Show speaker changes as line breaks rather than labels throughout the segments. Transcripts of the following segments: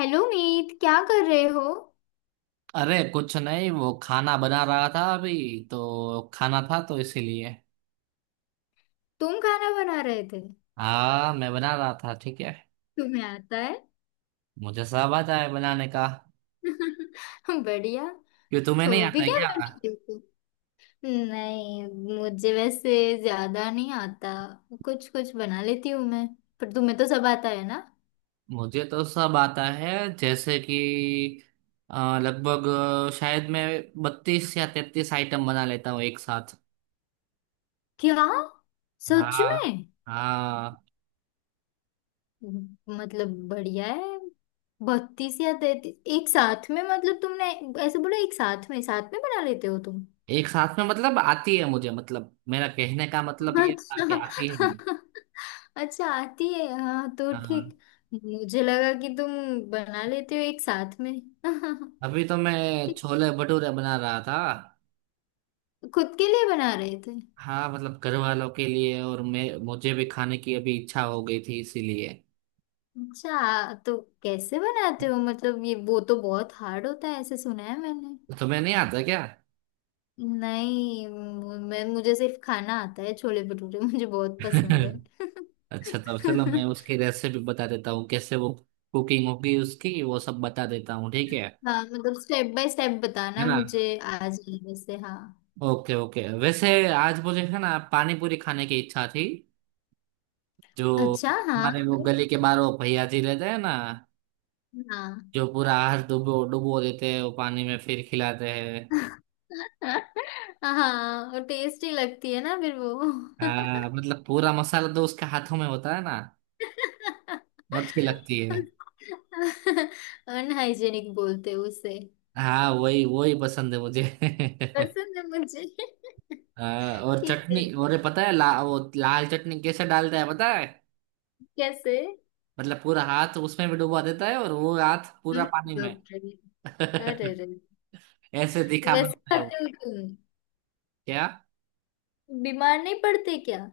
Hello Meet, क्या कर रहे हो।
अरे कुछ नहीं, वो खाना बना रहा था अभी, तो खाना था तो इसीलिए।
तुम खाना बना रहे थे?
हाँ मैं बना रहा था, ठीक है।
तुम्हें आता है?
मुझे सब आता है बनाने का।
बढ़िया।
क्यों, तुम्हें
तो
नहीं आता
अभी
है
क्या
क्या?
बनाते हो तुम? नहीं, मुझे वैसे ज्यादा नहीं आता। कुछ कुछ बना लेती हूँ मैं। पर तुम्हें तो सब आता है ना।
मुझे तो सब आता है। जैसे कि लगभग शायद मैं बत्तीस या तैतीस आइटम बना लेता हूँ एक साथ।
क्या, सच
हाँ।
में?
हाँ।
मतलब बढ़िया है। बत्तीस या तैतीस एक साथ में, मतलब तुमने ऐसे बोला एक साथ में, साथ में बना लेते हो तुम?
एक साथ में मतलब आती है मुझे, मतलब मेरा कहने का मतलब ये था कि आती है।
अच्छा अच्छा, आती है, हाँ तो
हाँ।
ठीक। मुझे लगा कि तुम बना लेते हो एक साथ में
अभी तो मैं
ठीक।
छोले भटूरे बना रहा था।
खुद के लिए बना रहे थे?
हाँ मतलब घर वालों के लिए, और मैं मुझे भी खाने की अभी इच्छा हो गई थी इसीलिए।
अच्छा, तो कैसे बनाते हो? मतलब ये वो तो बहुत हार्ड होता है ऐसे, सुना है मैंने।
तुम्हें नहीं आता क्या?
नहीं, मैं, मुझे सिर्फ खाना आता है। छोले भटूरे मुझे बहुत पसंद है।
अच्छा, तो चलो मैं उसकी रेसिपी बता देता हूँ कैसे वो कुकिंग होगी उसकी, वो सब बता देता हूँ ठीक है।
हाँ मतलब स्टेप बाय स्टेप
है
बताना,
ना।
मुझे आ जाए वैसे। हाँ।
ओके ओके, वैसे आज मुझे है ना पानी पूरी खाने की इच्छा थी। जो
अच्छा, हाँ।
हमारे वो
तो-
गली के बाहर वो भैया जी रहते हैं ना।
हाँ।
जो पूरा आहार डुबो डुबो देते हैं वो पानी में, फिर खिलाते हैं।
हाँ, और टेस्टी लगती है ना फिर वो।
हाँ मतलब पूरा मसाला तो उसके हाथों में होता है ना। अच्छी लगती है।
अनहाइजेनिक बोलते हैं उसे।
हाँ वही वही पसंद है मुझे।
पसंद है मुझे
हाँ, और
ठीक है।
चटनी, और ये पता है वो लाल चटनी कैसे डालता है पता है।
कैसे?
मतलब पूरा हाथ उसमें भी डुबा देता है, और वो हाथ पूरा
हम्म,
पानी में,
डॉक्टर। अरे अरे।
ऐसे दिखा
वैसे
बनता है
खाते
वो।
हो तुम?
क्या?
बीमार नहीं पड़ते क्या?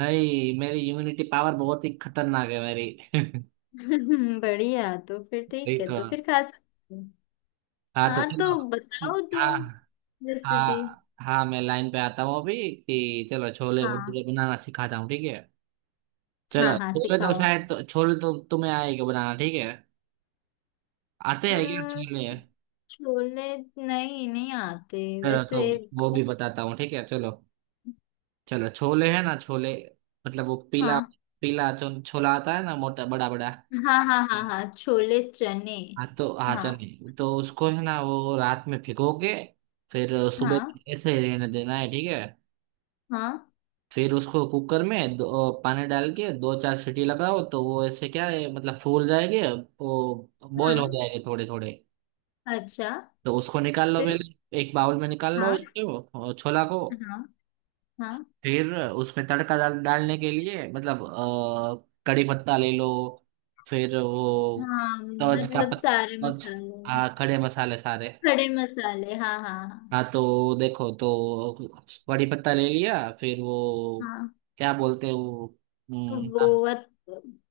नहीं, मेरी इम्यूनिटी पावर बहुत ही खतरनाक है मेरी।
बढ़िया, तो फिर ठीक
नहीं
है,
तो।
तो फिर खा सकते हो।
हाँ तो
हाँ, तो
चलो।
बताओ तुम
हाँ,
रेसिपी।
हाँ, हाँ, मैं लाइन पे आता हूँ अभी कि चलो छोले
हाँ
भटूरे बनाना सिखाता हूँ ठीक है।
हाँ,
चलो,
हाँ
छोले तो
सिखाओ।
शायद छोले तो तुम्हें आएगा बनाना, ठीक है। आते हैं क्या छोले?
अम्म, छोले नहीं, नहीं आते
चलो,
वैसे।
तो वो भी बताता हूँ ठीक है। चलो, चलो छोले है ना छोले। मतलब वो पीला
हाँ
पीला जो छोला आता है ना, मोटा बड़ा बड़ा।
हाँ हाँ हाँ, हाँ छोले चने।
हाँ, तो हाँ
हाँ
चलिए, तो उसको है ना वो रात में भिगो के फिर
हाँ
सुबह ऐसे ही रहने देना है ठीक है।
हाँ
फिर उसको कुकर में दो पानी डाल के दो चार सीटी लगाओ तो वो ऐसे क्या है मतलब फूल जाएंगे, वो बॉईल
हाँ।
हो जाएंगे थोड़े थोड़े।
अच्छा,
तो उसको निकाल लो
फिर।
पहले, एक बाउल में निकाल लो
हाँ
उसको और छोला को।
हाँ हाँ।
फिर उसमें तड़का डालने के लिए मतलब कड़ी पत्ता ले लो। फिर वो
हाँ मतलब सारे
तवज।
मसाले।
हाँ खड़े मसाले सारे।
खड़े मसाले, हाँ हाँ हाँ।
हाँ तो देखो तो। कड़ी पत्ता ले लिया, फिर वो
हाँ।
क्या बोलते हैं वो,
वो
हम्म,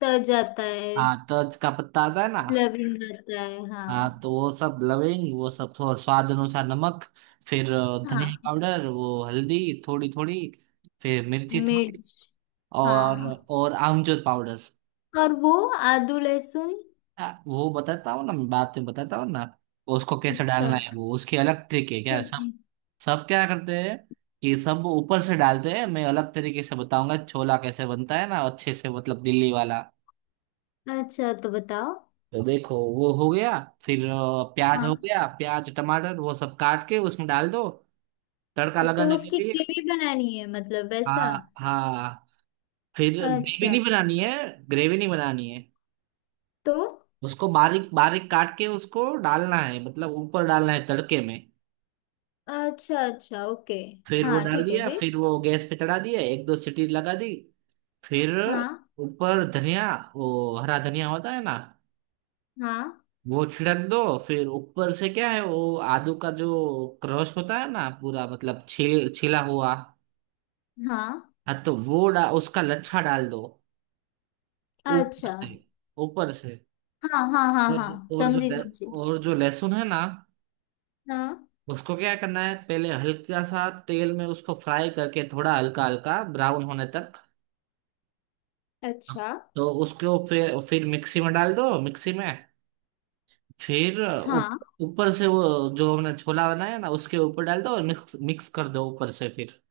त जाता है।
हाँ तवज का पत्ता आता है ना।
लविंग जाता है
हाँ
हाँ।
तो वो सब लविंग वो सब, और स्वाद अनुसार नमक, फिर धनिया
हाँ।
पाउडर वो हल्दी, थोड़ी थोड़ी, फिर मिर्ची थोड़ी,
मिर्च।
और
हाँ,
आमचूर पाउडर।
और वो आदू लहसुन।
वो बताता हूँ ना, मैं बात में बताता हूँ ना, उसको कैसे
अच्छा।
डालना है, वो उसकी अलग ट्रिक है क्या
ठीक।
सब। सब क्या करते हैं कि सब ऊपर से डालते हैं, मैं अलग तरीके से बताऊंगा छोला कैसे बनता है ना अच्छे से, मतलब दिल्ली वाला।
अच्छा, तो बताओ।
तो देखो वो हो गया। फिर प्याज
हाँ,
हो गया, प्याज टमाटर वो सब काट के उसमें डाल दो, तड़का
तो
लगाने के
उसकी
लिए।
ग्रेवी बनानी है मतलब वैसा?
हाँ हाँ। फिर ग्रेवी
अच्छा।
नहीं बनानी है, ग्रेवी नहीं बनानी है।
तो?
उसको बारीक बारीक काट के उसको डालना है, मतलब ऊपर डालना है तड़के में।
अच्छा अच्छा, ओके।
फिर वो
हाँ
डाल
ठीक है,
दिया,
फिर?
फिर वो गैस पे चढ़ा दिया, एक दो सीटी लगा दी। फिर
हाँ
ऊपर धनिया, वो हरा धनिया होता है ना,
हाँ
वो छिड़क दो। फिर ऊपर से क्या है वो आदू का जो क्रश होता है ना पूरा, मतलब छिल छिला हुआ।
हाँ।
हाँ तो वो उसका लच्छा डाल दो ऊपर
अच्छा।
से, ऊपर से।
हाँ हाँ हाँ
और
हाँ,
और जो
समझी
ले-
समझी।
और जो लहसुन है ना,
हाँ।
उसको क्या करना है पहले हल्का सा तेल में उसको फ्राई करके, थोड़ा हल्का हल्का ब्राउन होने तक।
अच्छा।
तो उसको फिर मिक्सी में डाल दो, मिक्सी में। फिर ऊ-
हाँ।
ऊपर से वो जो हमने छोला बनाया ना उसके ऊपर डाल दो और मिक्स मिक्स कर दो ऊपर से फिर।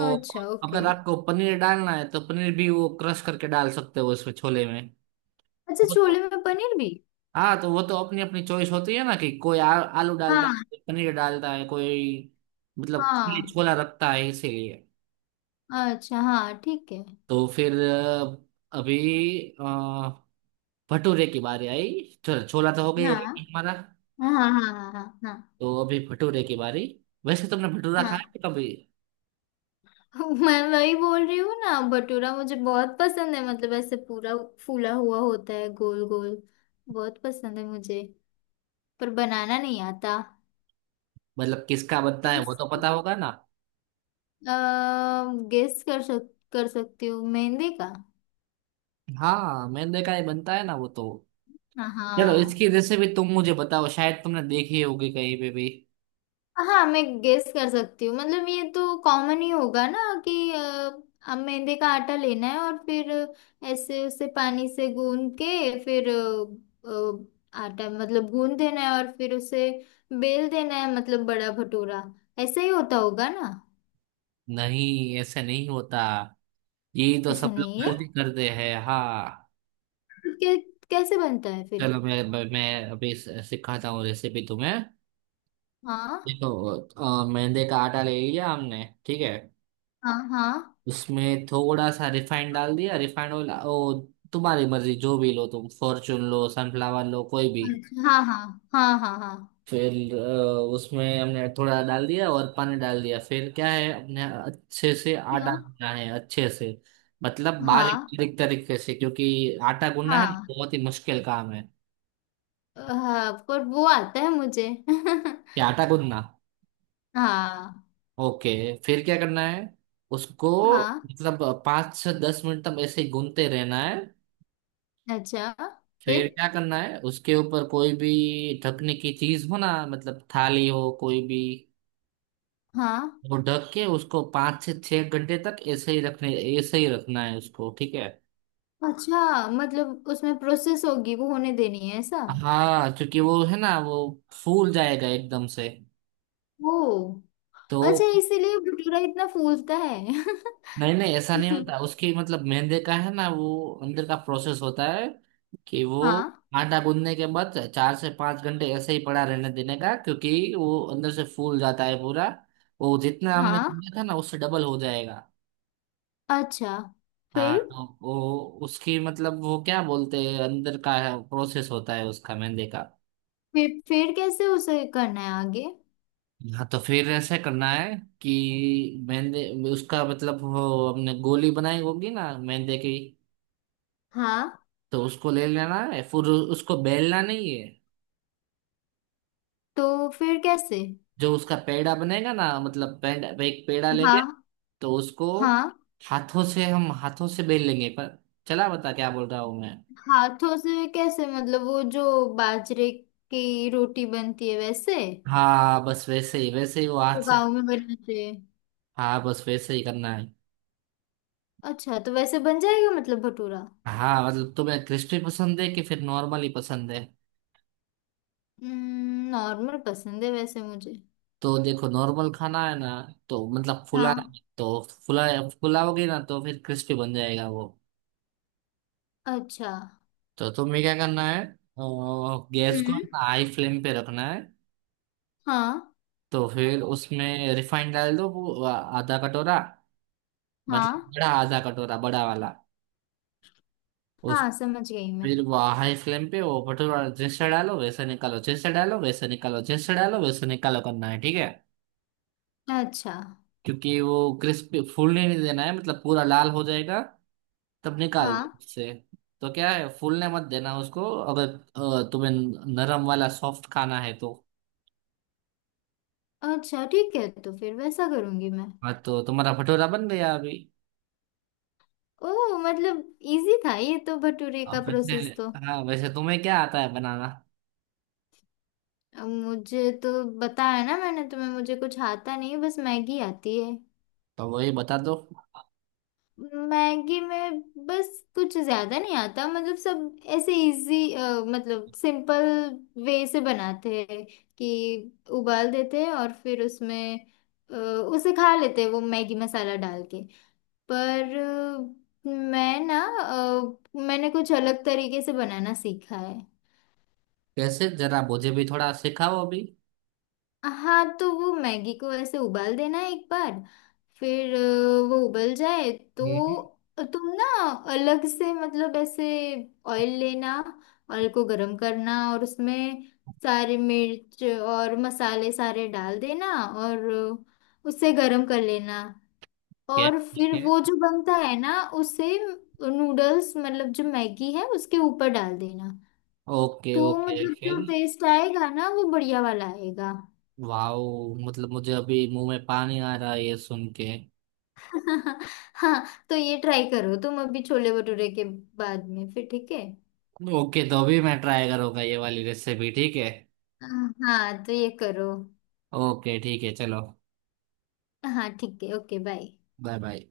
और
अच्छा, ओके।
अगर आपको पनीर डालना है तो पनीर भी वो क्रश करके डाल सकते हो उसमें, छोले में।
अच्छा,
वो तो,
छोले में पनीर भी?
हाँ तो वो तो अपनी अपनी चॉइस होती है ना कि कोई आलू डालता है,
हाँ।
कोई पनीर डालता है, कोई मतलब खाली
हाँ,
छोला रखता है इसीलिए।
अच्छा हाँ ठीक है।
तो फिर अभी अ, भटूरे की बारी आई। चलो छोला तो हो गया ये
हाँ
हमारा।
हाँ हाँ हाँ हाँ। हाँ।
तो अभी भटूरे की बारी। वैसे तुमने भटूरा खाया
हाँ
है कभी?
मैं वही बोल रही हूँ ना, भटूरा मुझे बहुत पसंद है, मतलब ऐसे पूरा फूला हुआ होता है, गोल गोल। बहुत पसंद है मुझे। पर बनाना नहीं आता।
मतलब किसका बनता है
किस?
वो तो पता होगा ना।
गेस कर सक कर सकती हूँ, मेहंदी का।
हाँ मैंने देखा है बनता है ना वो तो। चलो इसकी
हाँ।
रेसिपी तुम मुझे बताओ, शायद तुमने देखी होगी कहीं पे भी।
हाँ मैं गेस कर सकती हूँ, मतलब ये तो कॉमन ही होगा ना कि अब मैदे का आटा लेना है और फिर ऐसे उसे पानी से गूंद के, फिर आटा मतलब गूंद देना है, और फिर उसे बेल देना है मतलब, बड़ा भटूरा। ऐसा ही होता होगा ना?
नहीं ऐसे नहीं होता, ये तो
ऐसा
सब
नहीं
लोग
है?
गलती करते हैं हाँ।
कै, कैसे बनता है फिर?
चलो मैं अभी सिखाता हूँ रेसिपी तुम्हें।
हाँ
देखो मैदे का आटा ले लिया हमने, ठीक है।
हाँ हाँ।
उसमें थोड़ा सा रिफाइंड डाल दिया, रिफाइंड ऑयल ओ, तुम्हारी मर्जी जो भी लो तुम, फॉर्चून लो, सनफ्लावर लो, कोई भी।
अच्छा, हाँ हाँ हाँ हाँ हाँ।
फिर उसमें हमने थोड़ा डाल दिया और पानी डाल दिया, फिर क्या है अपने अच्छे से
क्या?
आटा गूंदना है अच्छे से, मतलब बारीक
हाँ
बारीक तरीके से, क्योंकि आटा गूंदना है ना,
हाँ
बहुत ही मुश्किल काम है
हाँ, पर वो आता है मुझे
कि आटा गूंदना।
हाँ।
ओके। फिर क्या करना है उसको,
हाँ।
मतलब पाँच से दस मिनट तक ऐसे ही गूंदते रहना है।
अच्छा। फिर?
फिर क्या करना है, उसके ऊपर कोई भी ढकने की चीज हो ना, मतलब थाली हो कोई भी,
हाँ।
वो ढक के उसको पाँच से छह घंटे तक ऐसे ही रखने ऐसे ही रखना है उसको, ठीक है।
अच्छा, मतलब उसमें प्रोसेस होगी, वो होने देनी है ऐसा?
हाँ क्योंकि वो है ना वो फूल जाएगा एकदम से,
ओ।
तो।
अच्छा, इसीलिए भटूरा इतना फूलता है।
नहीं नहीं ऐसा नहीं होता उसकी, मतलब मेहंदी का है ना वो, अंदर का प्रोसेस होता है कि वो
हाँ।
आटा गूंदने के बाद चार से पांच घंटे ऐसे ही पड़ा रहने देने का, क्योंकि वो अंदर से फूल जाता है पूरा, वो जितना हमने
हाँ।
गूंदा था ना उससे डबल हो जाएगा।
अच्छा। फिर
हाँ तो वो उसकी मतलब वो क्या बोलते हैं, अंदर का प्रोसेस होता है उसका मेहंदी का।
फिर कैसे उसे करना है आगे?
हाँ तो फिर ऐसे करना है कि मेहंदी उसका मतलब वो हमने गोली बनाई होगी ना मेहंदी की,
हाँ,
तो उसको ले लेना है फिर उसको बेलना नहीं है।
तो फिर कैसे?
जो उसका पेड़ा बनेगा ना, मतलब पेड़ा, एक पेड़ा लेंगे,
हाँ।
तो उसको
हाँ,
हाथों से बेल लेंगे, पर चला बता क्या बोल रहा हूँ मैं।
हाथों से कैसे? मतलब वो जो बाजरे की रोटी बनती है वैसे?
हाँ बस वैसे ही वो हाथ
वो
से।
गाँव में बनाते हैं।
हाँ बस वैसे ही करना है।
अच्छा, तो वैसे बन जाएगा मतलब भटूरा?
हाँ मतलब तुम्हें क्रिस्पी पसंद है कि फिर नॉर्मल ही पसंद है।
नॉर्मल पसंद है वैसे मुझे।
तो देखो नॉर्मल खाना है ना, तो मतलब फुलाना,
हाँ।
तो फुला फुलाओगे ना तो फिर क्रिस्पी बन जाएगा वो।
अच्छा।
तो तुम्हें क्या करना है गैस को
हम्म।
हाई फ्लेम पे रखना है।
हाँ
तो फिर उसमें रिफाइंड डाल दो वो आधा कटोरा, मतलब
हाँ,
बड़ा आधा कटोरा, बड़ा वाला। उस
हाँ समझ गई मैं।
फिर वो हाई फ्लेम पे वो भटूरा जैसे डालो वैसे निकालो, जैसे डालो वैसे निकालो, जैसे डालो वैसे निकालो करना है, ठीक है।
अच्छा।
क्योंकि वो क्रिस्पी फूलने नहीं देना है, मतलब पूरा लाल हो जाएगा तब निकाल दो
हाँ।
उससे। तो क्या है, फूलने मत देना उसको अगर तुम्हें नरम वाला सॉफ्ट खाना है तो।
अच्छा ठीक है, तो फिर वैसा करूंगी मैं।
हाँ तो तुम्हारा भटूरा बन गया अभी।
ओ मतलब इजी था ये तो, भटूरे का
अब
प्रोसेस तो।
वैसे हाँ, वैसे तुम्हें क्या आता है बनाना,
अब मुझे तो बताया ना मैंने तुम्हें, मुझे कुछ आता नहीं, बस मैगी आती है।
तो वही बता दो,
मैगी में बस, कुछ ज्यादा नहीं आता। मतलब सब ऐसे इजी मतलब सिंपल वे से बनाते हैं कि उबाल देते हैं, और फिर उसमें उसे खा लेते हैं वो मैगी मसाला डाल के। पर मैं ना, मैंने कुछ अलग तरीके से बनाना सीखा है।
कैसे जरा मुझे भी थोड़ा सिखाओ अभी।
हाँ, तो वो मैगी को ऐसे उबाल देना है एक बार। फिर वो उबल जाए
ठीक
तो तुम ना अलग से मतलब ऐसे ऑयल लेना, ऑयल को गरम करना, और उसमें सारे मिर्च और मसाले सारे डाल देना, और उसे गरम कर लेना।
है।
और
ठीक
फिर
है।
वो जो बनता है ना उसे, नूडल्स मतलब जो मैगी है उसके ऊपर डाल देना।
ओके
तो
ओके
मतलब
फिर।
जो टेस्ट आएगा ना, वो बढ़िया वाला आएगा।
वाओ मतलब मुझे अभी मुंह में पानी आ रहा है ये सुन के।
हाँ। हाँ, तो ये ट्राई करो तुम, अभी छोले भटूरे के बाद में, फिर ठीक है।
ओके तो अभी मैं ट्राई करूंगा ये वाली रेसिपी, ठीक है।
हाँ हाँ, तो ये करो।
ओके ठीक है चलो।
हाँ ठीक है, ओके बाय।
Bye bye.